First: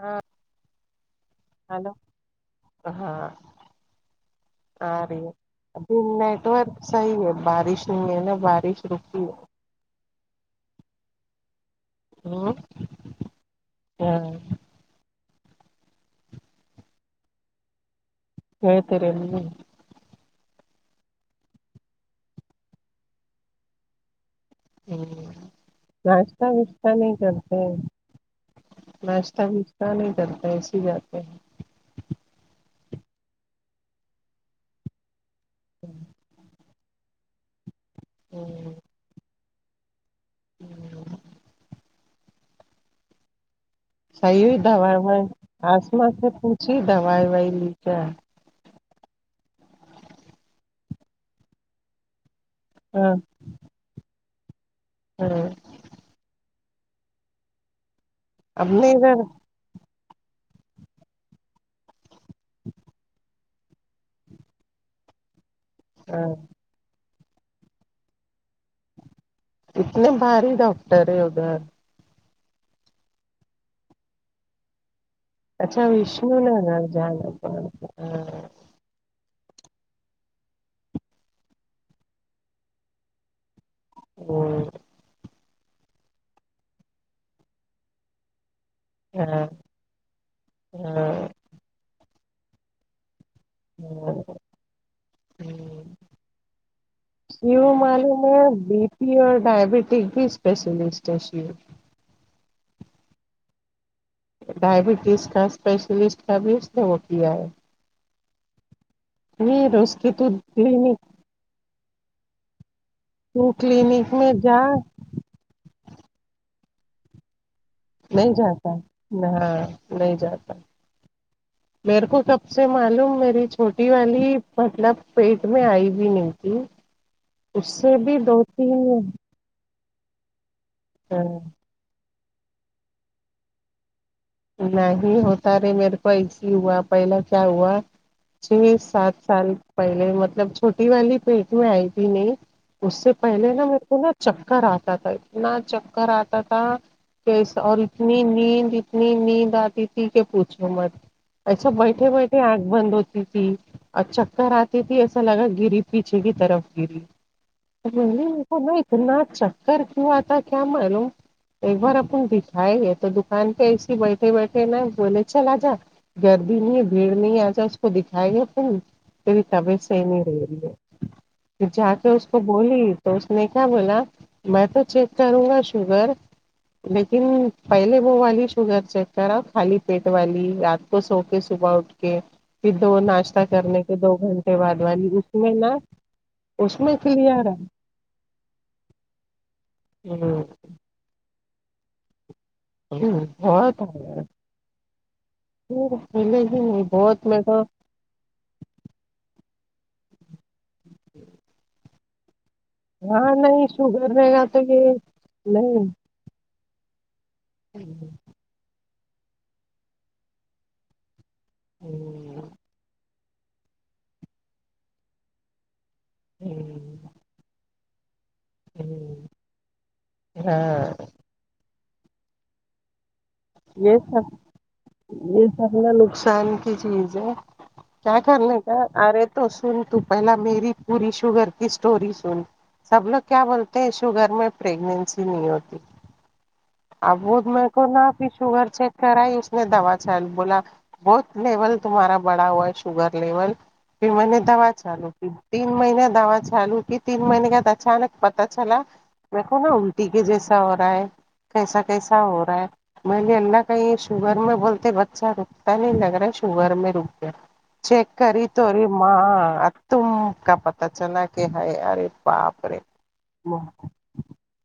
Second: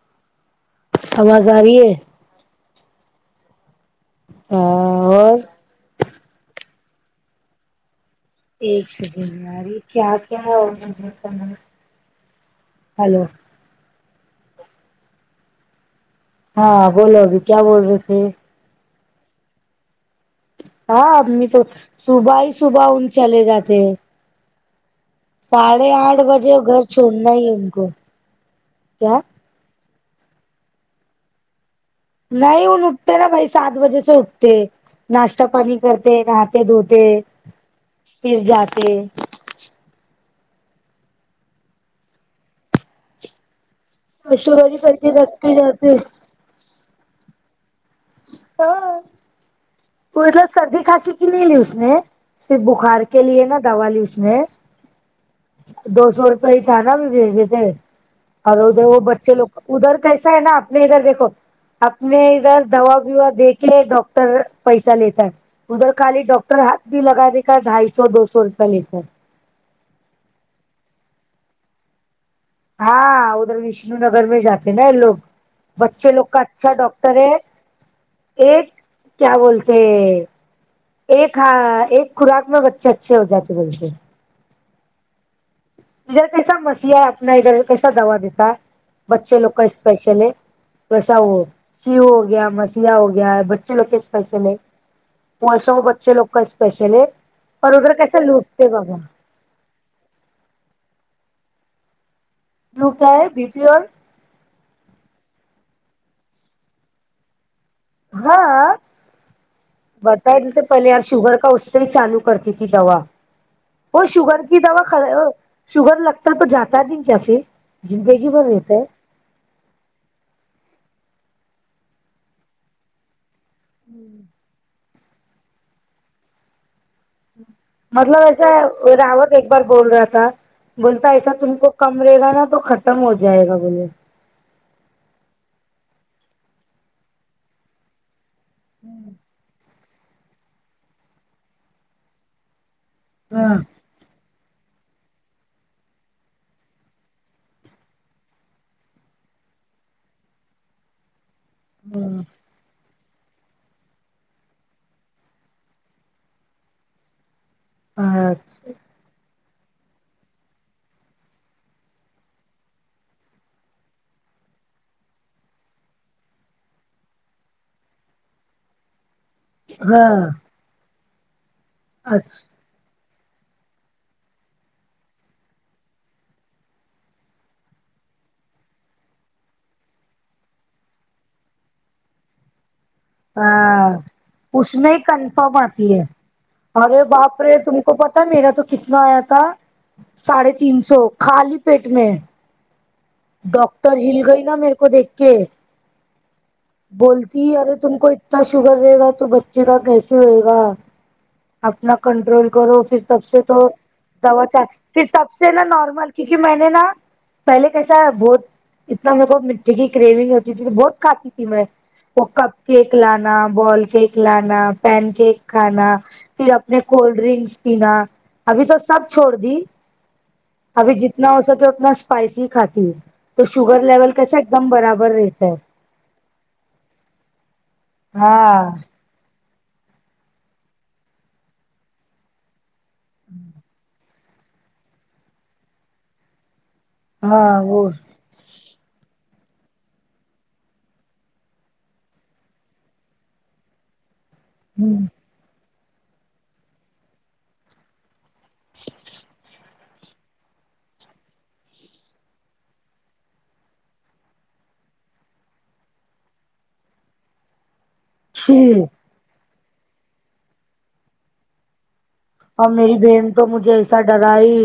ہاں آواز آ رہی ہلو ہے ہاں ہاں آ رئے دن مے تو ابھی صحیح ہے بارش نہیں ہے نا بارش ایک رکی سیکنڈ ہے آری کیا کیا [unintelligible] اور ہلو کیا ہے ہاں بولو ابھی کیا بول رہے تھے گئے تیرے اممی نی ہاں آدمی تو صبح ہی صبح ان چلے جاتے ہیں ساڑھے آٹھ ناشتہ بجے گھر واشتہ نہیں چھوڑنا ہی ان کرتے کو کیا پتہ نہیں چلتا ایسے جاتے ہیں نہیں ان اٹھتے نا بھائی سات بجے سے اٹھتے ناشتہ پانی کرتے رات تے دھوتے ہیں پھر جاتے ہوں صحیح ہوئی مشوری کر دوائی کے وائی رکھتے جاتے اسما سے پوچھی دوائی وائی لی کیا ہاں مطلب سردی کھانسی کی نہیں لی اس نے صرف بخار ہاں کے لیے نا دوا لی اس نے ہوں دو سو روپئے ہی تھا نا ابھی بھیج دیتے اور ادھر وہ بچے لوگ ادھر کیسا ہے نا اپنے ادھر دیکھو اپنے ادھر دوا ووا دے کے ڈاکٹر پیسہ لیتا ہے ادھر خالی ہاں ڈاکٹر ہاتھ بھی لگانے کا ڈھائی سو دو سو روپیہ لیتا ہے اتنے بھاری ڈاکٹر ہے ادھر ہاں ادھر وشنونگر میں جاتے نا یہ لوگ اچھا بچے لوگ وشنو کا اچھا نگر ڈاکٹر جانا ہے پڑتا ہاں ایک کیا بولتے ایک ہاں ایک خوراک میں بچے اچھے ہو جاتے بولتے ادھر کیسا مسیحا اپنا ادھر کیسا دوا دیتا ہے بچے ہاں لوگ کا اسپیشل ہے ہاں جیسا وہ شیو ہو گیا مسیحا ہو گیا ہے چے لوگ کے ہاں اسپیشل ہے ویسے وہ بچے لوگ کا اسپیشل ہے یوں اور ادھر معلوم کیسے ہوا لوٹتے بی بابا پی اور ڈائبٹیز کی اسپیشلسٹ ہے شیو بولو کیا ہے بی پی اور ڈائبٹیز کا اسپیشلسٹ کا بھی اس نے وہ کیا ہے ہاں میر اس کی تو بتائ دیتے پہلے کلینک یار شوگر کا اس چالو کرتی تھی دوا تو وہ کلینک میں شوگر کی جا دوا شوگر لگتا تو جاتا نہیں کیا فر نہیں جاتا ہاں نہیں جاتا میرے کو سب سے معلوم میری چھوٹی والی مطلب پیٹ میں آئی بھی نہیں تھی اس سے بھی مطلب دو ایسا تین راوت ایک بار بول رہا تھا بولتا ایسا ہاں، تم کو کم رہے گا نا تو ختم ہو جائے گا بولے نہیں ہوتا رے میرے کو ایسے ہی ہوا پہلا کیا ہوا چھ سات سال پہلے مطلب چھوٹی والی پیٹ میں آئی تھی نہیں اس سے پہلے ہاں نا میرے کو نا چکر آتا تھا اتنا چکر آتا تھا کہ اس اور اتنی نیند اتنی نیند آتی تھی کہ پوچھو مت ایسا بیٹھے بیٹھے آنکھ بند ہوتی تھی اور چکر آتی تھی ایسا لگا گری پیچھے کی طرف گری نہیں ہاں ایسا اچھا نہیں اتنا چکر کیوں آتا کیا معلوم ایک بار اپن دیکھیے یے تو دکان تو ایسی بیٹھے بیٹھے نا بولے چلا جا گردی نہیں ہے بھیڑ نہیں آجا اس کو دکھائے گے اپن میری طبیعت صحیح نہیں ہاں رہ رہی ہے پھر جا کے اس کو اچھا بولی تو اس نے کیا بولا میں تو چیک کروں گا شوگر لیکن پہلے وہ والی شگر چیک کرا خالی پیٹ والی رات کو سو کے صبح اٹ کے پھر دو ناچ کرنے ہاں کے دو گھنٹے اس بعد میں والی اس میں کنفرم نا آتی ہے اس میں ارے باپ کلیئر رے ہے تم کو پتا میرا تو کتنا آیا تھا ہ ساڑھے تین سو خالی پیٹ میں ہلو ڈاکٹر ہل گئی نا میرے کو دیکھ کے پھر ملے گی نہیں بہت میں بولتی تو ارے تم کو اتنا شوگر رہے گا تو بچے کا کیسے ہوئے گا اپنا کنٹرول کرو پھر تب ہاں سے تو نہیں شوگر رہے دوا گا تو چا یہ پھر تب سے نا نہیں نارمل کیونکی میں نے نا پہلے کیسا بہت اتنا میر کو مٹی کی کرونگ ہوتی تھی بہت کھاتی تھی میں وہ کپ کیک لانا بال کیک لانا پین کیک کھانا تی اپنے کولڈ ڈرنکس پینا ابھی تو سب چھوڑ دی ابھی ہاں جتنے جتنا ہو سکے اتنا اسپائسی کھاتی ہوں تو شوگر یے لیول سب کیسا ایک دم برابر یے رہتا ہے سب نا نقصان کی چیز ہے کیا کرنے ہاں کا ارے تو سن تو پہلا میری پوری شوگر کی اسٹور سن سب لوگ کیا بولتے ہیں شوگر میں پریگننسی نہیں ہوتی اب وہ میرے کو نا شوگر چیک کرائی اس نے دوا چل بولا بہت لیول تمہارا بڑا ہوا ہے شوگر لیول پھر میں نے دوا چالو تین مہینے دوا چالو تھی تین مہینے کے بعد اچانک پتا چلا میکو نا الٹی کے جیسا ہو رہا ہے کیسا کیسا ہو رہا ہے میں نے اللہ کہی شوگر میں بولتے بچہ رکتا نہیں لگ رہا شوگر میں رک گیا چیک کری تو ہ ارے ماں اب تم کا پت چلا کہ ہے رے ہے باپ اور میری بہن تو مجھے ایسا ڈرا ہی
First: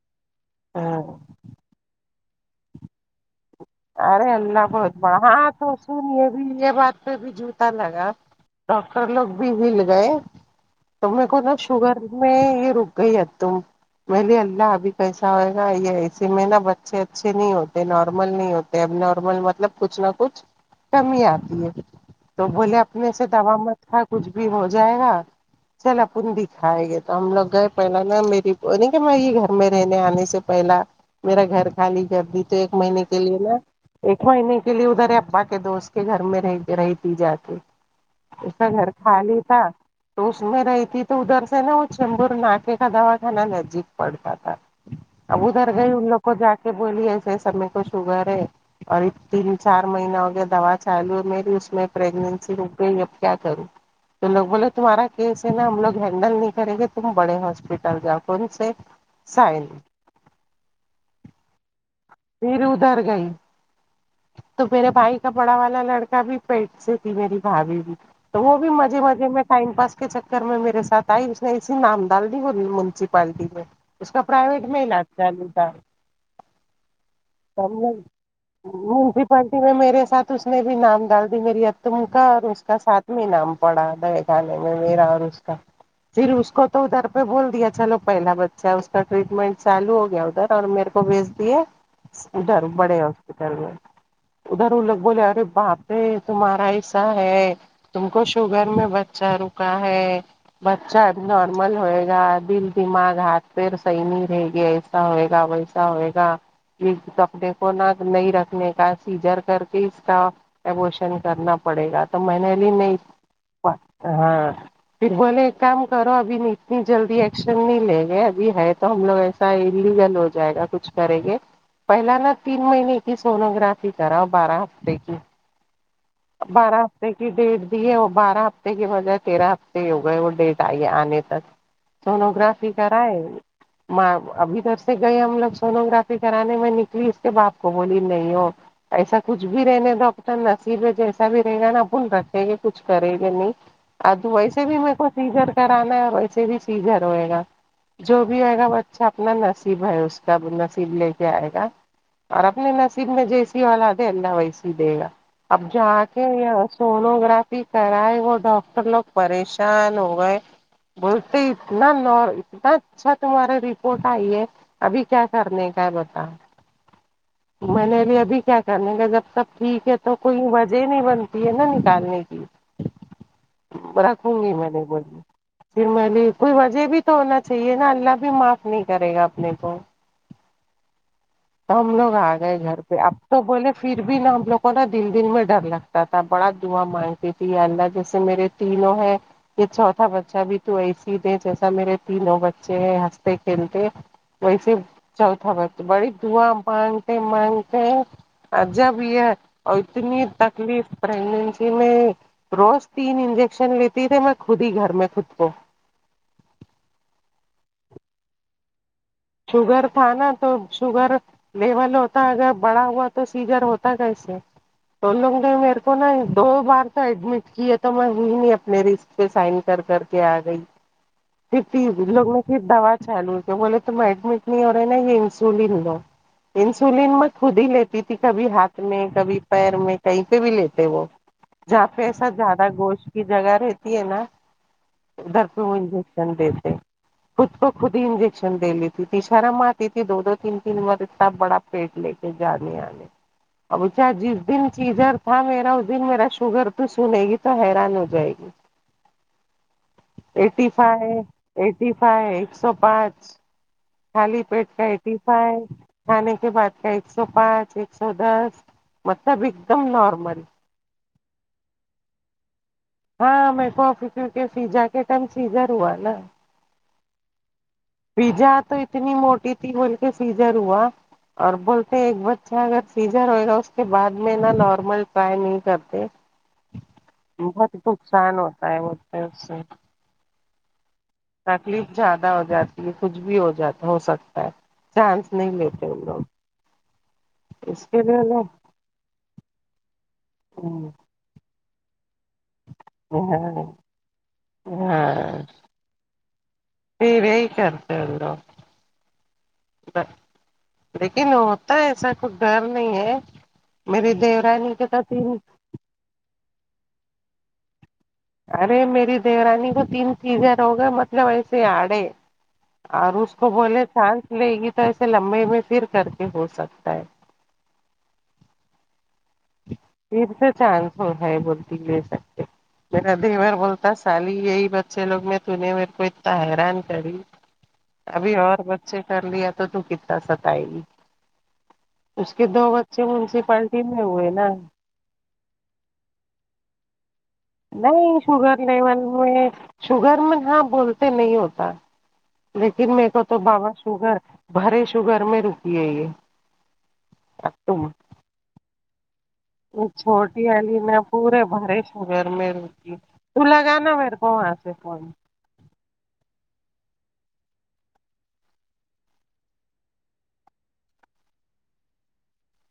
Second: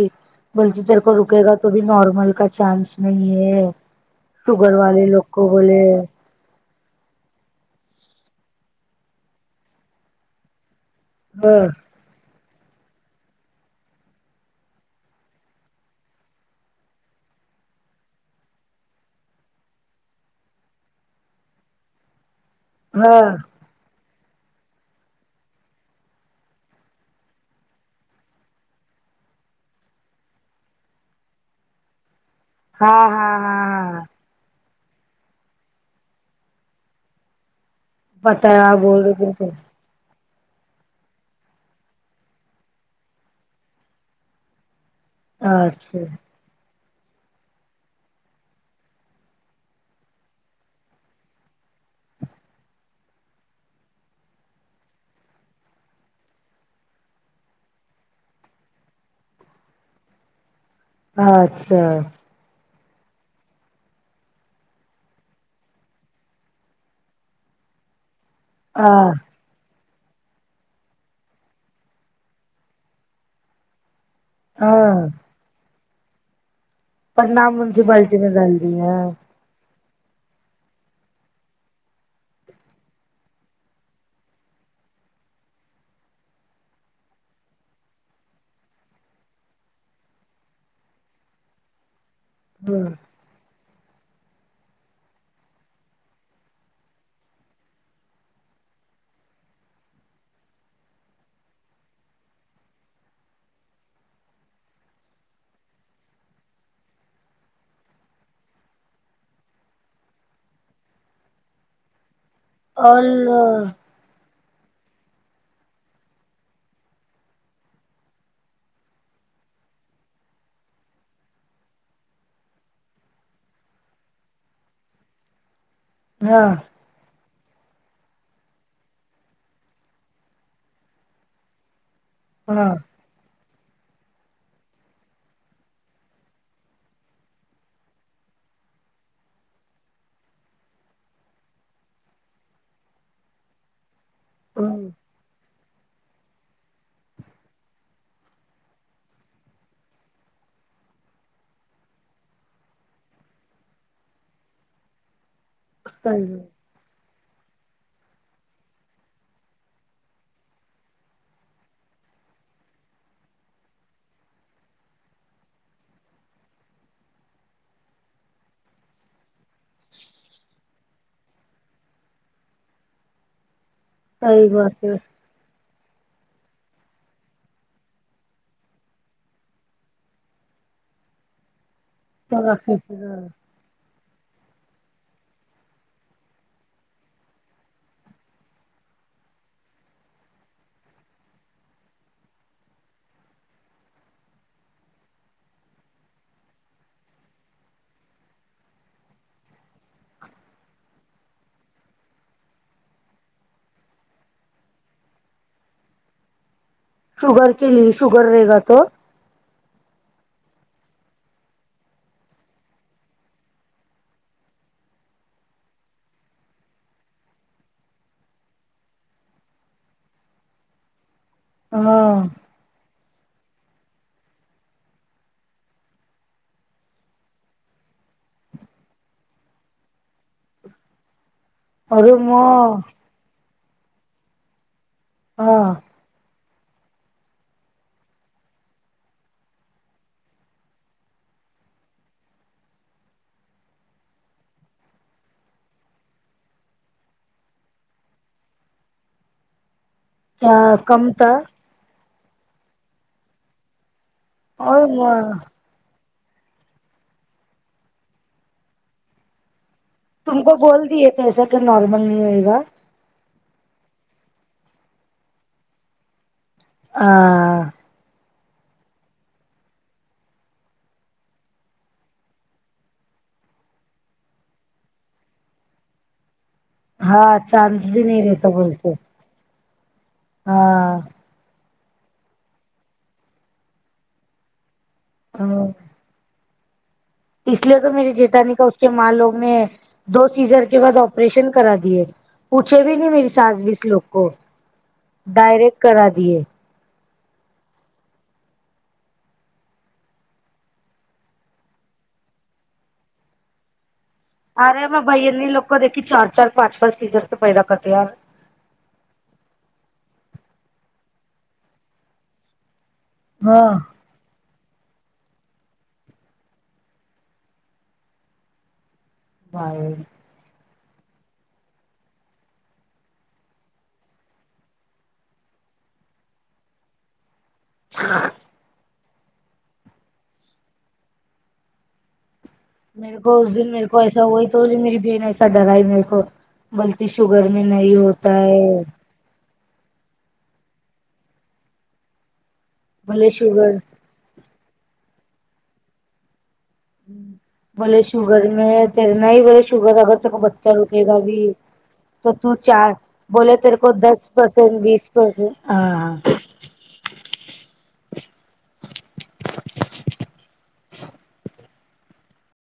بلتی تیر ہاں کو رکے گا تو بھی نارمل کا چانس نہیں ہے ارے اللہ شوگر بہت والے لوگ بڑب کو ہاں تو بولے اسی لیے یے بات پے بھی جھوٹا لگا ڈاکٹر لوگ بھی ہل گئے تو میر کو نا شوگر میں یے رک گئی ہے ایک تم میں بولی اللہ ابھی کیسا ہوئے گا یے اسے میں نا بچے اچھے نہیں ہوتے نارمل نہیں ہوتے اب نارمل مطلب کچھ نہ کچھ کم ہی آتی ہے تو بولے نہیں ہاں ایسا دوا مت کھا کچھ بھی ہو جائے گا چلا اپن دی کھائے گے تو ہم لوگ گئے پہلے نا میری نہیں کی میں یے گھر میں رہنے آنے سے پہلا میرا گھر خالی کر دی تو ایک مہینے ہاں ہاں کے لیے نا ہاں ہاں ایک مہینے کے لیے ادھر ابا کے دوست کے گھر میں رہگی رہتی جاکے اس کا بتایا گھر بول رہے تیرے خالی کو تھا تو اس میں رہی تھی تو ادھر سے نا وہ چندور ناکے کا دوا کھنا نزدیک پڑتا تھا اب ادھر گئی ان لوگ اچھا کو جا کے بولی ایسے ایسا میں کو شگر ہے اور تین چار مہینہ ہو گیا دوا چالو ہے میری اس میں پریگننسی روک گئی اب کیا کروں تو لوگ بولے تمہارا کیس ہے نا ہم لوگ ہینڈل نہیں کریں گے تم بڑے ہاسپٹل جاؤ کون سے سائن اچھا پھر ادھر گئی تو میرے بھائی کا بڑا والا لڑکا بھی پیٹ سے تھی میری بھابھی تو وہ بھی مزے ہاں مزے میں ٹائم پاس کے چکر میں میرے ساتھ آئی اس نے ایسی نام ڈال دی ہو منسیپالٹی میں اس کا پرائیویٹ میں ہاں علاج چالو تھا پرنام منسیپالٹی میں ڈال دی ہیں پٹی میں میرے ساتھ اس نے بھی نام ڈال دی میری ع تم کا اور اس کا ساتھ میں نام پڑا دے اکیلے میں میرا اور اس کا پھر اس کو تو ادھر پے بول دیا چلو پہلا بچہ اس کا ٹریٹمنٹ چالو ہو گیا ادھر اور میرے کو بھیج دیے ہے ادھر ہاں بڑے ہاسپٹل میں ادھر ان لوگ بولے ارے باپ رے تمہارا ایسا ہے تم کو شوگر میں بچہ رکا ہے بچہ اب نارمل ہوئے گا دل دماغ ہاتھ پیر صحیح نہیں رہے گے ایسا ہوئے گا ویسا ہوئے گا یہ کپڑے کو نہ نہیں رکھنے کا سیجر کر کے اس کا ایبوشن کرنا پڑے گا تو میں نے نہیں اللہ ہاں پھر بولے ایک کام کرو ابھی اتنی جلدی ایکشن نہیں لے گے ابھی ہے تو ہم لوگ ایس کی بھی حل ہو جائے گا کچھ کریں گے پہلا نا تین مہینے کی سونو گرافی کراو بارہ ہفتے کی ہاں بارہ تھرٹی ڈیٹ دی ہے وہ بارہ ہفتے کے بجائے تیرہ ہفتے ہو گئے وہ ڈیٹ آئی آنے تک سونو گرافی ہاں کرائے ما ابھی ادھر سے گئے ہم لوگ سونو گرافی کرانے میں نکلی اس کے باپ کو بولی نہیں ہو ایسا کچھ بھی رہنے ڈاکٹر نصیب ہے جیسا بھی رہے گا نا اپن رکھے گے کچھ کرے گے نہیں اتو ویسے بھی میرے کو سیجر کرانا ہے ویسے بھی سیجر ہو گا جو بھی آئے گا وہ بچہ اپنا نصیب ہے اس کا نصیب لے آئے گا اور اپنے نصیب میں جیسی اولاد ہے اللہ ویسی دے گا اب جا صحیح کے ہے یا سونوگرافی کرائے وہ ڈاکٹر لوگ پریشان ہو گئے بولتے اتنا نار اتنا اچھا تمہاری رپورٹ آئی ہے ابھی کیا کرنے کا ہیں بس میں نے ابھی ابھی کیا کرنے کا جب تب ٹھیک ہے تو کوئی وج جہ نہیں بنتی ہے نا نکالنے کی رکھوں صحیح گی میں نے بات ہے بولی فر میں بولی کوئی وجہ بھی تو ہونا چاہیے نا اللہ بھی معاف نہیں کرے گا اپنے کو تو ہم لوگ آ گئے گھر پہ اب تو بولے پھر بھی نا ہم لوگوں کو نا دل دل میں ڈر لگتا تھا بڑا دعا مانگتی تھی اللہ جیسے میرے تینوں ہے یہ چوتھا بچہ بھی تو ایسے ہی دے جیسا میرے تینوں بچے ہیں ہنستے کھیلتے ویسے چوتھا بس بڑی دعا مانگتے مانگتے جب یہ اتنی تکلیف پریگننسی میں روز تین انجیکشن لیتی تے میں خود ہی گھر میں خود کو شوگر کے لی شوگر رے گا تو شوگر تھا نا تو شوگر لیول ہوتا اگر بڑا ہوا تو سیزر ہوتا ہے کیسے تو لوگ نے میرے کو نا دو بار تو ایڈمٹ کیے تو میں ہئی نہیں اپنے ر سائن کر کر کے آ گئی پھر ت ان ہاں لوگو کے دوا چھالو بولے کہ تم ایڈمٹ نہیں ہو رہے نا یہ انسولین لو انسولین میں خود ہی لیتی تھی کبھی ہاتھ میں کبھی پیر میں کہیں پہ بھی لیتے وہ جہاں پہ ارے ایسا ماں زیادہ گوشت کی جگہ رہتی ہے نا ادھر پہ ہاں مے دیتے خود کو خود ہی انجیکشن دے لیتی تھی شارم آتی تھی دو دو تین تین بار انا بڑا پیٹ لے کے جانے آنے ابچ جس دن سیزر تھا میرا اس دن میرا شوگر تو سنے گی تو حیران ہو جائے گی ا ایٹی کم فائیو تھا ایٹی فائی ایک سو پانچ خالی پیٹ کا ایٹی اور فائی کھانے کے بعد کا ایک سو پانچ ایک سو دس مطلب ایک دم نارم تم کو بول دیے تو ایسا کہ نارمل نہیں ہے گا ہاں میں کو کیونکہ فیزا کے ٹائم سیزر ہوا نا ہاں فیزا تو اتنی موٹی تھی بول کے سیزر ہوا اور بولتے ایک بچہ اگر سیزر ہوئے گا اس کے بعد میں نا نارمل ٹرائی نہیں کرتے ہاں چانس بھی نہیں رہتا بولتے ائے سے ہاں تکلیف زیادہ ہو جاتی ہے کچھ بھی ہو جاتا ہو سکتا ہے چانس نہیں لیتے ان لوگ اس لیے تو میری چیتانی کہ اس کے ماں لوگ نے دو سیزر کے بعد پریشن کرا دیے پوچھے بھی نہیں میری سس ہاں بیس لوگ کو ڈائریکٹ کرا دیے پ یہی کرتے ان لوگ لیکن ہوتا ایسا کوچھ ڈر نہیں ہے میری دی آ رہے میں بائیتنی لو کو دیکھیے چار چار پانچ پانچ سیزر سے پیدا کرتے یار ارے میری دیورانی کو تین چیزیں رو گا مطلب ایسے آڑے اور اس کو ہاں بولے چانس لے گی تو ایسے لمبے میں پھر کر کے ہو سکتا ہے وائے پھرسے چانس ہو ہے بولتی لے سکتے میرا دی بار بولتا سالی یہی بچے لوگ میں تو نے میرے کو اتنا حیران کری ابھی اور بچے کر لیا تو تو کتنا ستائے گی اس کے دو وت میرے کو اس دن میرے کو ایسا ہے تو میری بہن ای ایا ڈرائی میرے کو بولتی شوگر میں نہیں ہوتا ہے شوگر لیول شوگر میں ہاں بولتے نہیں ہوتا لیکن میکو تو بابا شوگر بھرے شوگر میں رکیے ہے یہ اب تم بولے شوگر میں تیرے نہیں ب شوگر اگر تکو چھوٹی بچہ والی نا رکے گا بھی پورے بھرے تو شوگر میں ت چار رکی تو بولے تیرے کو لگانا میرے دس وہاں [unintelligible] سے فون ہاں ہاں